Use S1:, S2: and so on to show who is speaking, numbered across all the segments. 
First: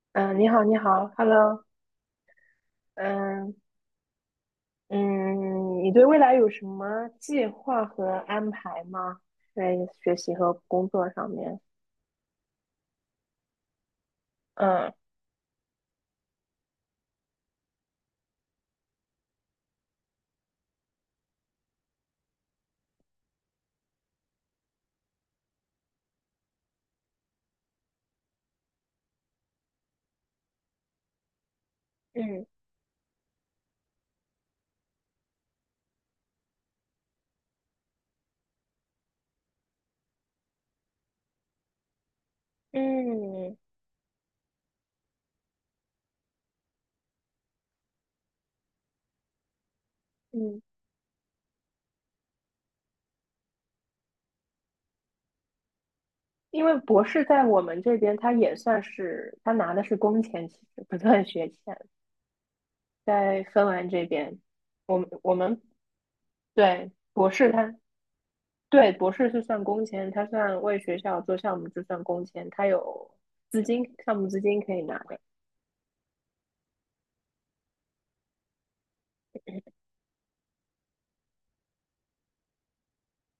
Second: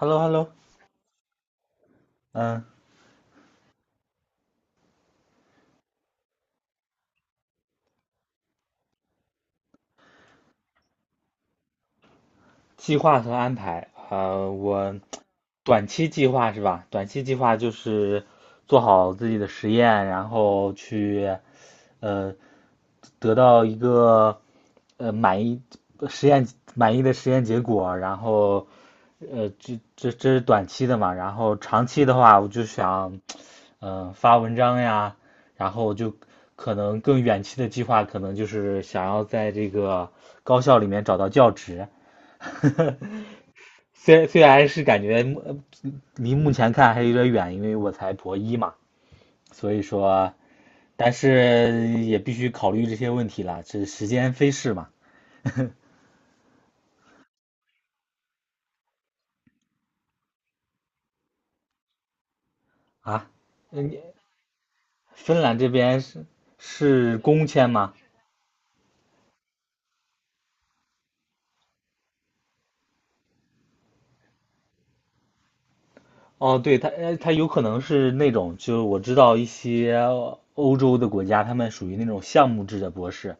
S1: Hello
S2: 嗯，你
S1: hello.
S2: 好，你好，Hello，
S1: 嗯，
S2: 嗯嗯。你对未来有什么计划和安排吗？在学习和工作上面。
S1: 计划和安排，
S2: 嗯
S1: 我短期计划是吧？短期计划就是做好自己的实验，然后去呃得到一个呃满意实验满意的实验结果，然后这是短期的嘛，然后长期的话，
S2: 嗯
S1: 我就想发文章呀，然后就可能更远期的计划，可能就是想要在这个高校里面找到教职。
S2: 嗯
S1: 虽然是感觉离目前看还有点远，因为我才博一嘛，所以说，
S2: 嗯，
S1: 但是也必须考虑这些问题了，这时间飞逝嘛。
S2: 因为博士在我们这边，他也算是他拿的是工钱，其实不算学钱。
S1: 啊，
S2: 在芬兰
S1: 嗯，
S2: 这边，我们我
S1: 芬兰
S2: 们
S1: 这边是
S2: 对
S1: 是
S2: 博
S1: 公
S2: 士
S1: 签
S2: 他
S1: 吗？
S2: 对博士是算工钱，他算为学校做项目就算工钱，他有项目资金可以拿的。
S1: 哦，对，它有可能是那种，就是我知道一些欧洲的国家，他们属于那种项目制的博士，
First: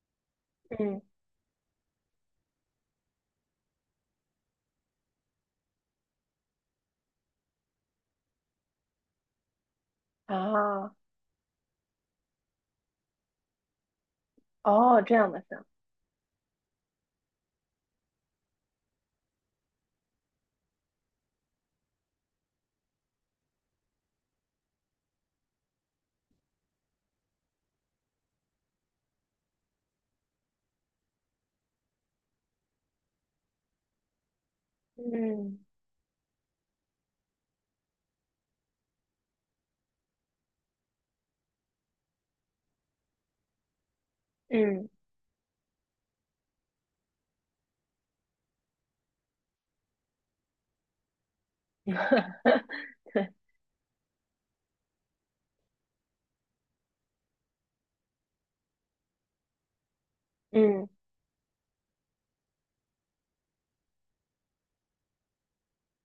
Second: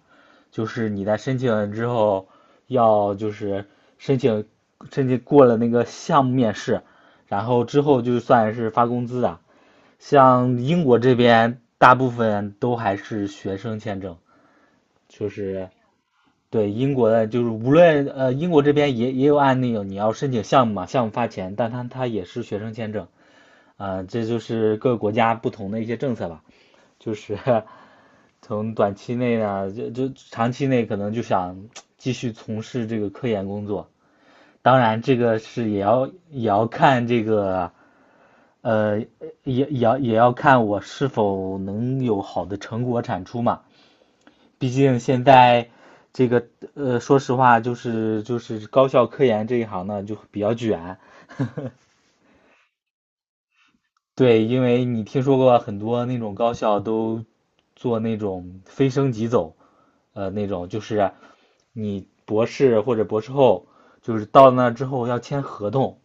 S1: 就是
S2: 嗯。
S1: 你在申请了之后，要就是申请申请过了那个项目面试，然后之后就算是发工资的。像英
S2: 啊，
S1: 国这边，大部分都还是学生签证，
S2: 哦，这
S1: 就
S2: 样的事儿。
S1: 是对英国的，就是无论英国这边也有案例有，你要申请项目嘛，项目发钱，但它也是学生签证，啊、这就是各个国家不同的一些政策吧，就是从短期内呢，就长期内可能就想继续从事这个科研工作，当然这个
S2: 嗯
S1: 是也要看这个，呃，也也要看我是否能有好的成果产出嘛。毕
S2: 嗯，
S1: 竟现在这个说实话，就是高校科研这一行呢，就比较卷。
S2: 对。
S1: 对，因为你听说过很多那种高校都做那种非升即走，那种就
S2: 嗯，
S1: 是你博士或者博士后，就是到那之后要签合同，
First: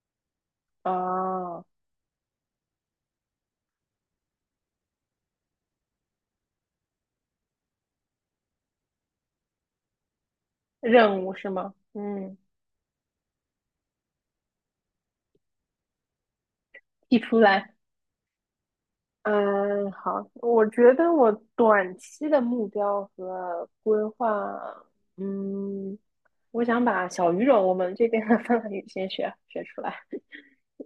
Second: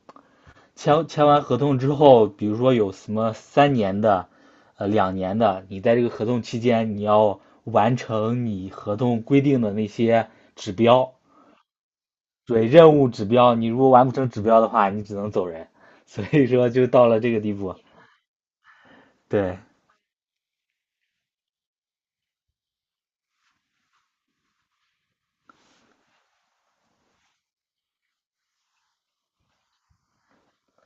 S1: 签完合
S2: 哦，
S1: 同之后，比如说有什么三年的，两年的，你在这个合同期间你要完成你合同规定的那些指标。
S2: 任务是吗？嗯。
S1: 对任务指标，你如果完不成指标的话，你只能走人。所以说就到了
S2: 提
S1: 这
S2: 出
S1: 个地
S2: 来。
S1: 步。对，
S2: 嗯，好，我觉得我短期的目标和规划。嗯，我想把小语种我们这边的芬兰语先学学出来。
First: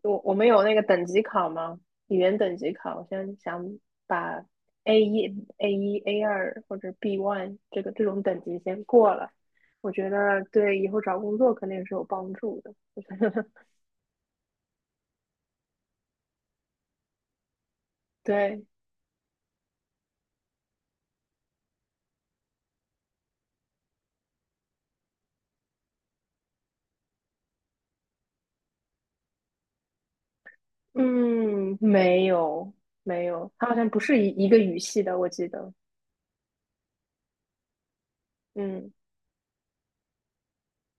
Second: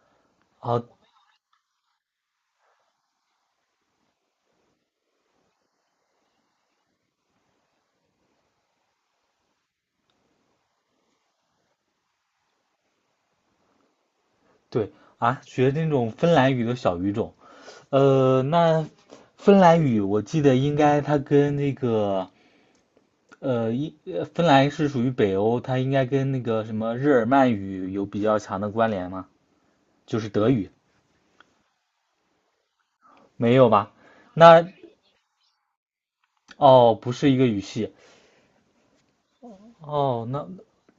S2: 我们有那个
S1: 哦，
S2: 等级考吗？语言等级考，我现在想把 A 一、A2或者 B1 这个这种等级先过了，我觉得对以后找工作肯定是有帮助的。我觉得
S1: 对啊，学那种芬兰语的小语种。
S2: 对。
S1: 那芬兰语我记得应该它跟那个芬兰是属于北欧，它应该跟那个什么日耳曼语有比较强的关联吗？就是德语，
S2: 嗯，没有没有，
S1: 没
S2: 它
S1: 有
S2: 好像
S1: 吧？
S2: 不是一个
S1: 那
S2: 语系的，我记得。
S1: 哦，不是一个语系。
S2: 嗯。
S1: 哦，那，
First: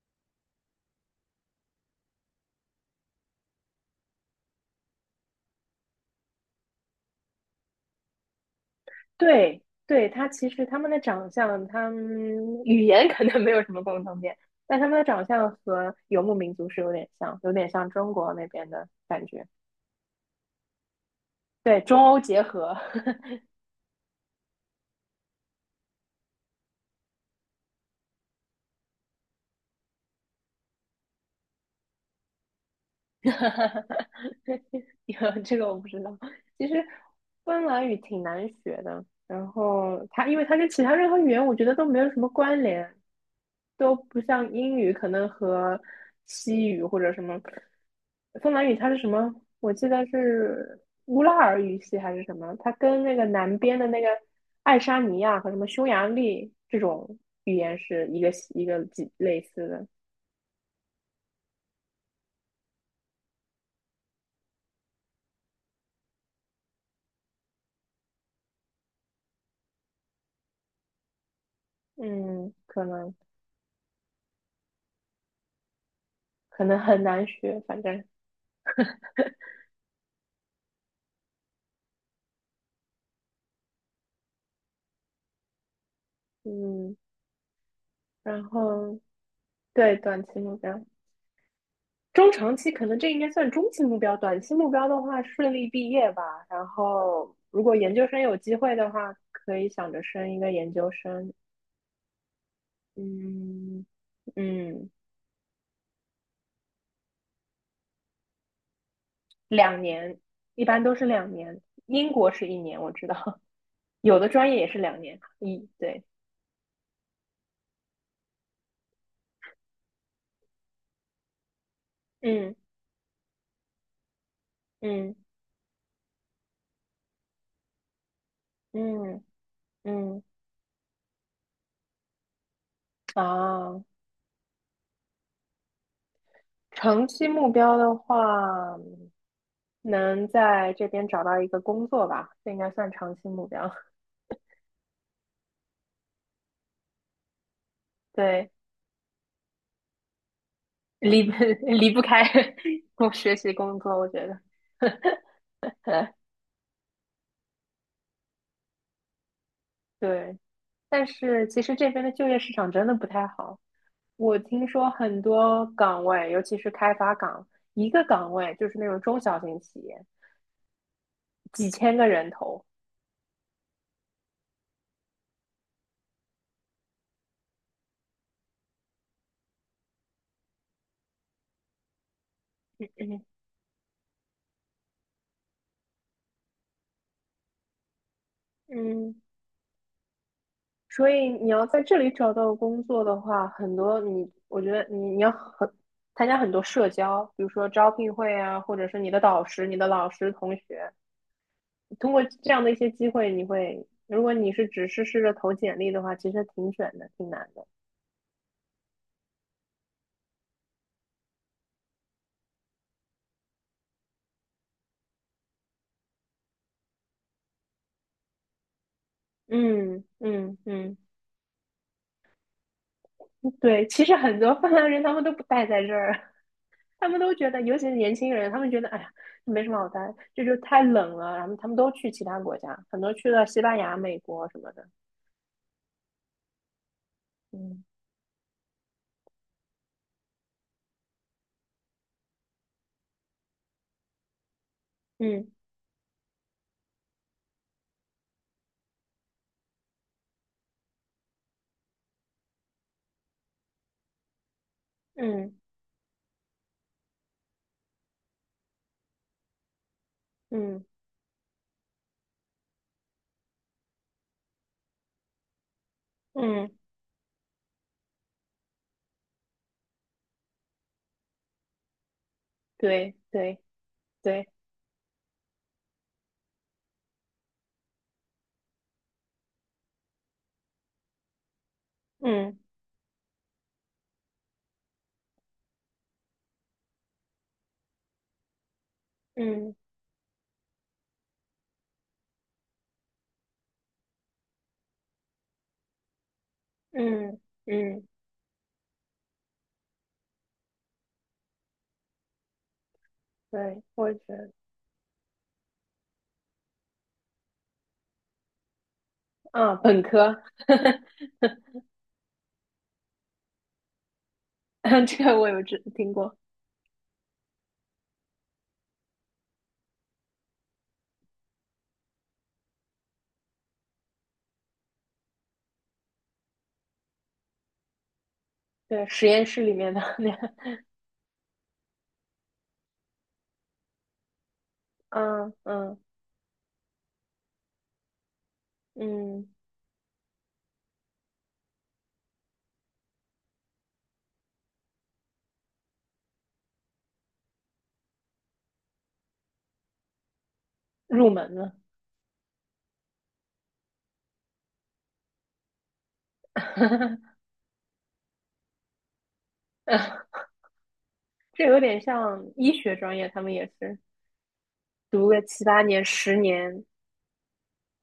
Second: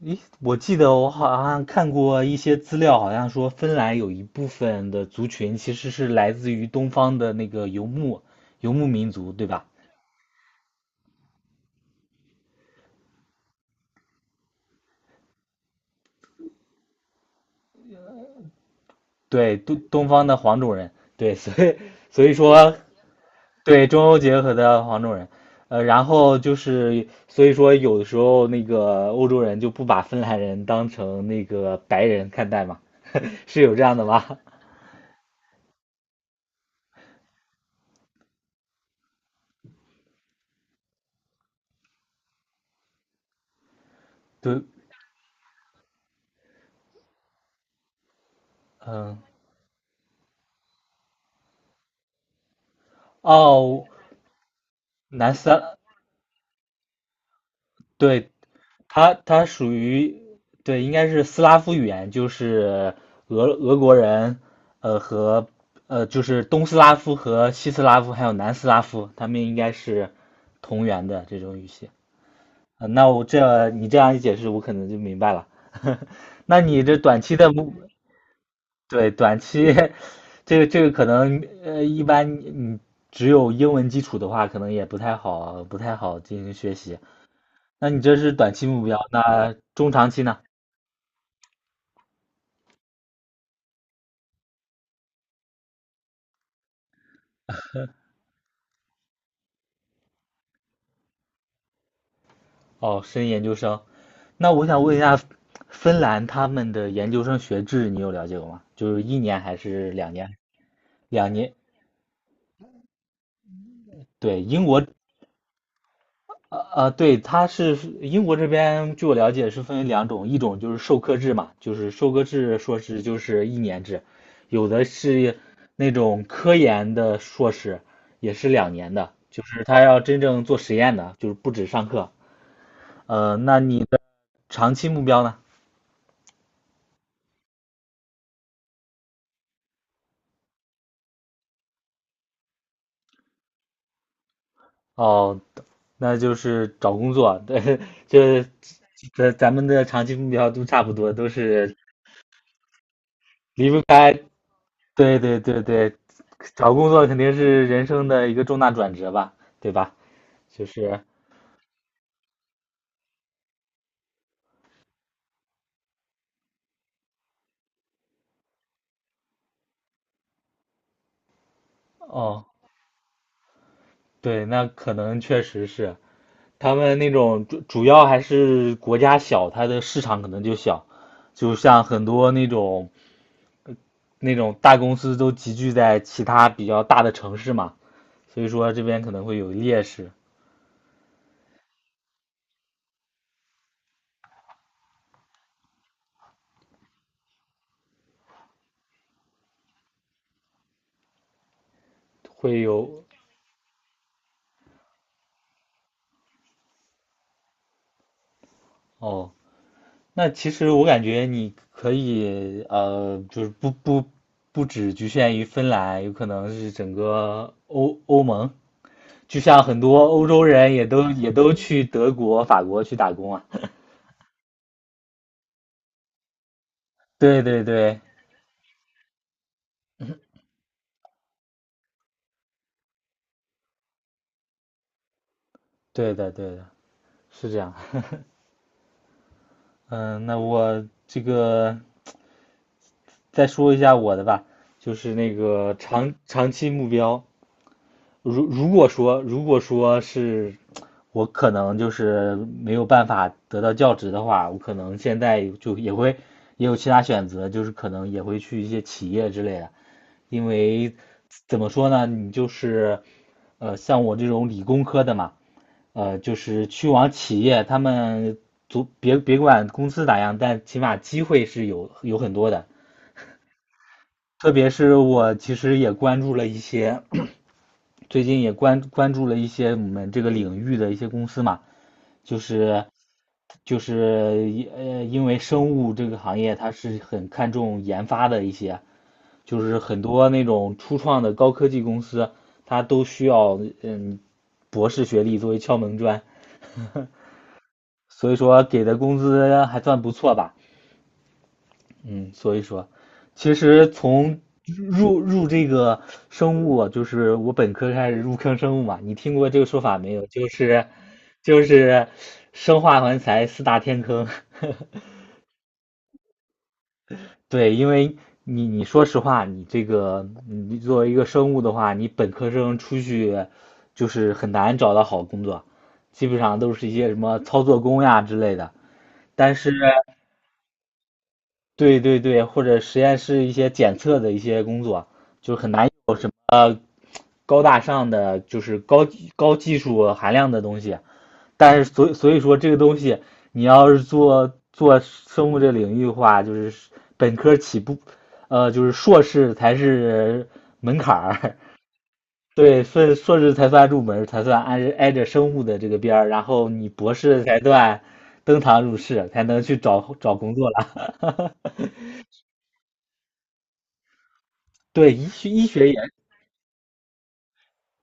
S1: 咦，我记得我好像看过一些资料，好像说芬兰有一部分的族群其实是来自于东方的那个游牧民族，对
S2: 对
S1: 吧？
S2: 对，其实他们的长相，他们语言可能没有什么共同点，但他们的长相和游牧民族是有点像，有点像中国那边的感觉。
S1: 对，东方的黄种人，对，所以
S2: 对，中欧
S1: 所以
S2: 结合。
S1: 说对中欧结合的黄种人，然后就是所以说有的时候那个欧洲人就不把芬兰人当成那个白人看待嘛，是有这样的吗？
S2: 有这个我不知道。其实芬兰语挺难学的，然后因为它跟其他任何语言我觉得都没有什么关联，都不像
S1: 对，
S2: 英语，可能和西语或者什么芬兰语，它是什
S1: 嗯，
S2: 么？我记得是乌拉尔语系还是什么？它跟那个南边的
S1: 哦，
S2: 那个爱沙尼
S1: 南
S2: 亚
S1: 斯
S2: 和什么
S1: 拉，
S2: 匈牙利这种语言是一
S1: 对
S2: 个系一个几
S1: 它
S2: 类
S1: 它
S2: 似
S1: 属
S2: 的。
S1: 于对，应该是斯拉夫语言，就是俄国人，呃和呃就是东斯拉夫和西斯拉夫还有南斯拉夫，他们应该是同源的这种语系。
S2: 嗯，可
S1: 那
S2: 能
S1: 我这你这样一解释，我可能就明白了。那
S2: 可能
S1: 你这
S2: 很
S1: 短
S2: 难
S1: 期的
S2: 学，
S1: 目，
S2: 反正。
S1: 对，短期 这个这个可能一般你只有英文基础的话，可能也不太好，不太好进行学
S2: 嗯，
S1: 习。那你这是
S2: 然
S1: 短期目标，
S2: 后
S1: 那中
S2: 对
S1: 长
S2: 短
S1: 期
S2: 期
S1: 呢？
S2: 目标，中长期可能这应该算中期目标，短期目标的话，顺利毕业吧。然后，如果研究生有机会的话，可以想着升一个研究生。
S1: 哦，申研究生。
S2: 嗯
S1: 那我想
S2: 嗯，
S1: 问一下，芬兰他们的研究生学制你有了解过吗？就是一年还
S2: 两
S1: 是两
S2: 年，
S1: 年？
S2: 一般都是两
S1: 两年。
S2: 年。英国是1年，我知道。有的
S1: 对，
S2: 专业
S1: 英
S2: 也是
S1: 国，
S2: 2年。对。
S1: 对，它是英国这边，据我了解是分为两种，一种就是授课制嘛，就是授课
S2: 嗯
S1: 制硕士就是一年制，有的
S2: 嗯
S1: 是那种科研的硕士也是两年的，
S2: 嗯
S1: 就是他要真
S2: 嗯
S1: 正做实验的，就是不止上课。那你
S2: 啊，
S1: 的长期目标呢？
S2: 长期目标的话，能在这边找到一个工作吧，这应该算长期目标。
S1: 哦，那就是找工作，对，这
S2: 对。
S1: 这咱们的长期目标都差不多，
S2: 离
S1: 都
S2: 不
S1: 是
S2: 离不开 我学习
S1: 离
S2: 工
S1: 不
S2: 作，我
S1: 开，
S2: 觉得
S1: 对 对对对，找工作肯定是人生的一个重大转折吧，对吧？
S2: 对。
S1: 就是，
S2: 但是其实这边的就业市场真的不太好，我听说很多岗位，尤其是开发岗，一个岗位就是那种中小型企业，几千个人
S1: 哦，
S2: 头。
S1: 对，那可能确实是他们那种主要还是国家小，它的市场可能就小，就像很多那种
S2: 嗯
S1: 那种大公司都集聚在其他比较大的城市嘛，所以说这边可
S2: 嗯，
S1: 能会有劣势，
S2: 所以你要在这里找到工作的话，很多你，我觉得你要参加很多社交，比如说招聘会啊，或者是你的导师、你的老师、同学。通过这
S1: 会
S2: 样的一些
S1: 有。
S2: 机会，你会，如果只是试着投简历的话，其实挺卷的，挺难的。
S1: 哦，那其实我感觉你可以就是不只局限于芬兰，有可能是整个欧盟，就像很多
S2: 嗯
S1: 欧洲
S2: 嗯
S1: 人也
S2: 嗯，
S1: 都也都去德国、法国去打工啊。
S2: 对，其实很多芬兰人他们都不待在这儿。他们都
S1: 对
S2: 觉得，
S1: 对
S2: 尤其是
S1: 对，
S2: 年轻人，他们觉得，哎呀，没什么好待，这就太冷了，然后他们都去其他国家，很多去了西班牙、美国什么的。
S1: 对的对的，是这样。
S2: 嗯
S1: 嗯，那我这个再说一下我的吧，就是那
S2: 嗯
S1: 个长期目标，如果说是我可能就是没有办法得到教职的话，我可能现在
S2: 嗯
S1: 就也会也有其他选择，就是可能也会去一些企业之类的，因
S2: 嗯
S1: 为怎么说呢，你就是像我这种理工科的嘛，就是
S2: 嗯，
S1: 去往企业，他们足别管公司咋样，但起码机会是有很多的，
S2: 对对对。
S1: 特别是我其实也关注了一些。最近也关注了一些我们这个领域的一些公司嘛，就
S2: 嗯
S1: 是就是一呃，因为生物这个行业它是很看重研发的一些，就
S2: 嗯
S1: 是很多那种初创的高科技公司，它都需要嗯博士学历作为敲门砖，
S2: 嗯嗯，
S1: 所以说给的工资还算不错吧。嗯，所以说，其
S2: 对，
S1: 实
S2: 我觉
S1: 从
S2: 得，
S1: 入这个生物啊就是我本科开始入坑生物嘛，你听过这个
S2: 啊，
S1: 说法
S2: 本
S1: 没有？
S2: 科。
S1: 就是 就是生化环材四大天坑。
S2: 这个我有知听过。
S1: 对，因为你你说实话，你这个你作为一个生物的话，你本科生出去就是很难找到好工作，基本上都是一些什么操作工呀之类的。
S2: 对，实验
S1: 但
S2: 室
S1: 是
S2: 里面的那个。
S1: 对对对，或者实验室一些检测的一些工作，
S2: 嗯
S1: 就很难
S2: 嗯
S1: 有什么高大上的，就是
S2: 嗯，
S1: 高技术含量的东西。但是所以说这个东西，你要是做生物这领域的话，就是本科起步，就是硕士才是门槛
S2: 入门
S1: 儿，
S2: 了。
S1: 对，硕士才算入门，才算挨着生物的这个边儿，然后你博士 才算登堂入室，才能去找找
S2: 嗯
S1: 工作了。
S2: 这有点像医学专业，他们也是
S1: 对，医
S2: 读个
S1: 学
S2: 七
S1: 医
S2: 八
S1: 学也
S2: 年、10年。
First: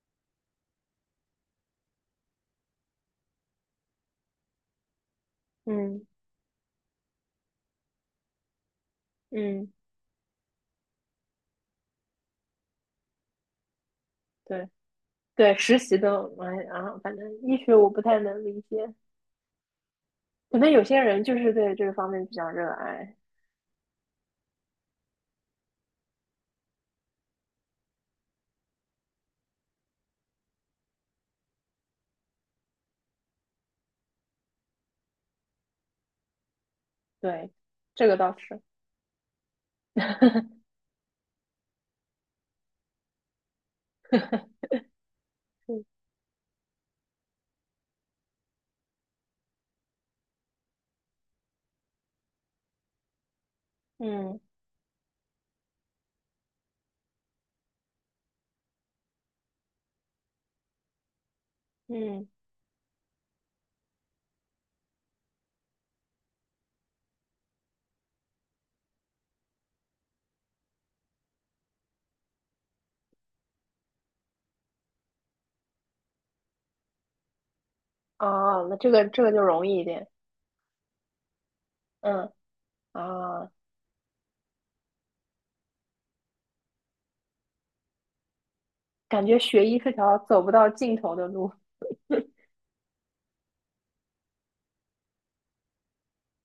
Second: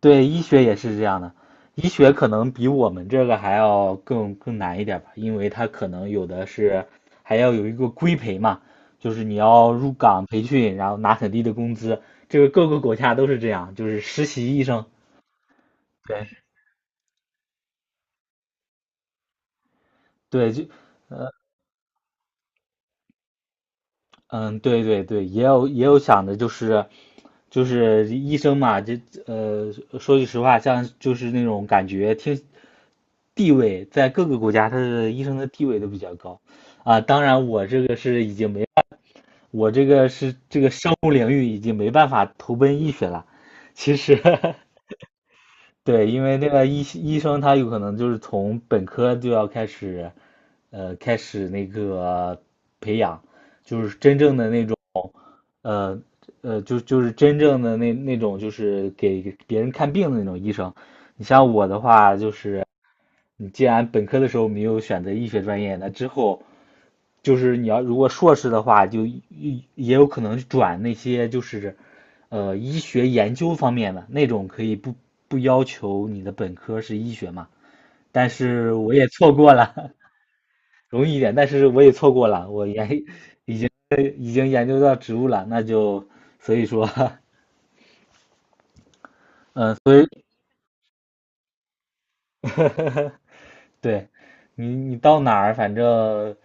S1: 对，医学也是这样的，医学可能比我们这个还要更难一点吧，因为它可
S2: 嗯
S1: 能有的是还要有一个规培嘛，就是你
S2: 嗯，
S1: 要入岗培训，然后拿很低的工资，这个各个国家都是这样，就是实习医
S2: 对
S1: 生。
S2: 对，实习的。
S1: 对
S2: 哎啊，反正医学我不太能理解，
S1: 对，
S2: 可
S1: 就
S2: 能有些人就是对这个方面比较热爱。
S1: 嗯，对对对，也有也有想的，就是就是医生嘛，这呃，说句实话，像就是那种感觉听地位，在各个国家，他的医生的地位都比较高啊。当然，
S2: 对，
S1: 我这个
S2: 这个
S1: 是已
S2: 倒
S1: 经
S2: 是。
S1: 没，我这个是这 个生物领域已经没办法投奔医学了。其实，
S2: 嗯
S1: 对，因为那个医生他有可能就是从本科就要开始，开始那个培养，就是真正
S2: 嗯
S1: 的那种。呃就是真正的那那种，就是给别人看病的那种医生。你像我的话，
S2: 嗯，
S1: 就是你既然本科的时候没有选择医学专业，那之后就是你要如果硕士的话，就也也有可能转那些就是医学研究方面的那种，可以不要求你的本科是医学嘛。但
S2: 哦，
S1: 是
S2: 那这
S1: 我
S2: 个
S1: 也
S2: 这个
S1: 错
S2: 就
S1: 过
S2: 容易一
S1: 了，
S2: 点。
S1: 容易一点，但是我也错过
S2: 嗯
S1: 了，我研
S2: 啊。哦，
S1: 已经已经研究到植物了，那就所以说
S2: 感觉学
S1: 嗯，
S2: 医是
S1: 所以
S2: 条走不到尽头的路。
S1: 对你，你到哪儿，反正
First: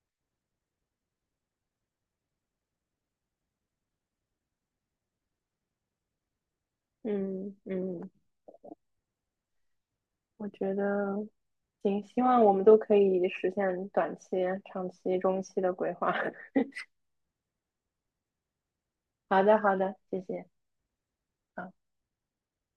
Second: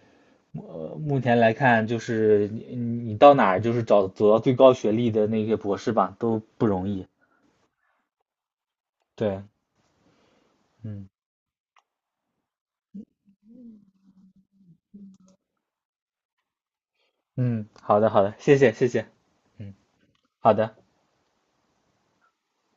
S1: 目前来看，就是你你到哪儿，就是找走到最高学历的那些博士吧，都不容易。
S2: 嗯嗯，
S1: 对，
S2: 我觉
S1: 嗯
S2: 得行，希望我们都可以实现短期、长期、中期的规划。
S1: 嗯，好的好的，谢谢谢谢，
S2: 好的，
S1: 嗯，
S2: 好的，谢谢。
S1: 好的。
S2: 好。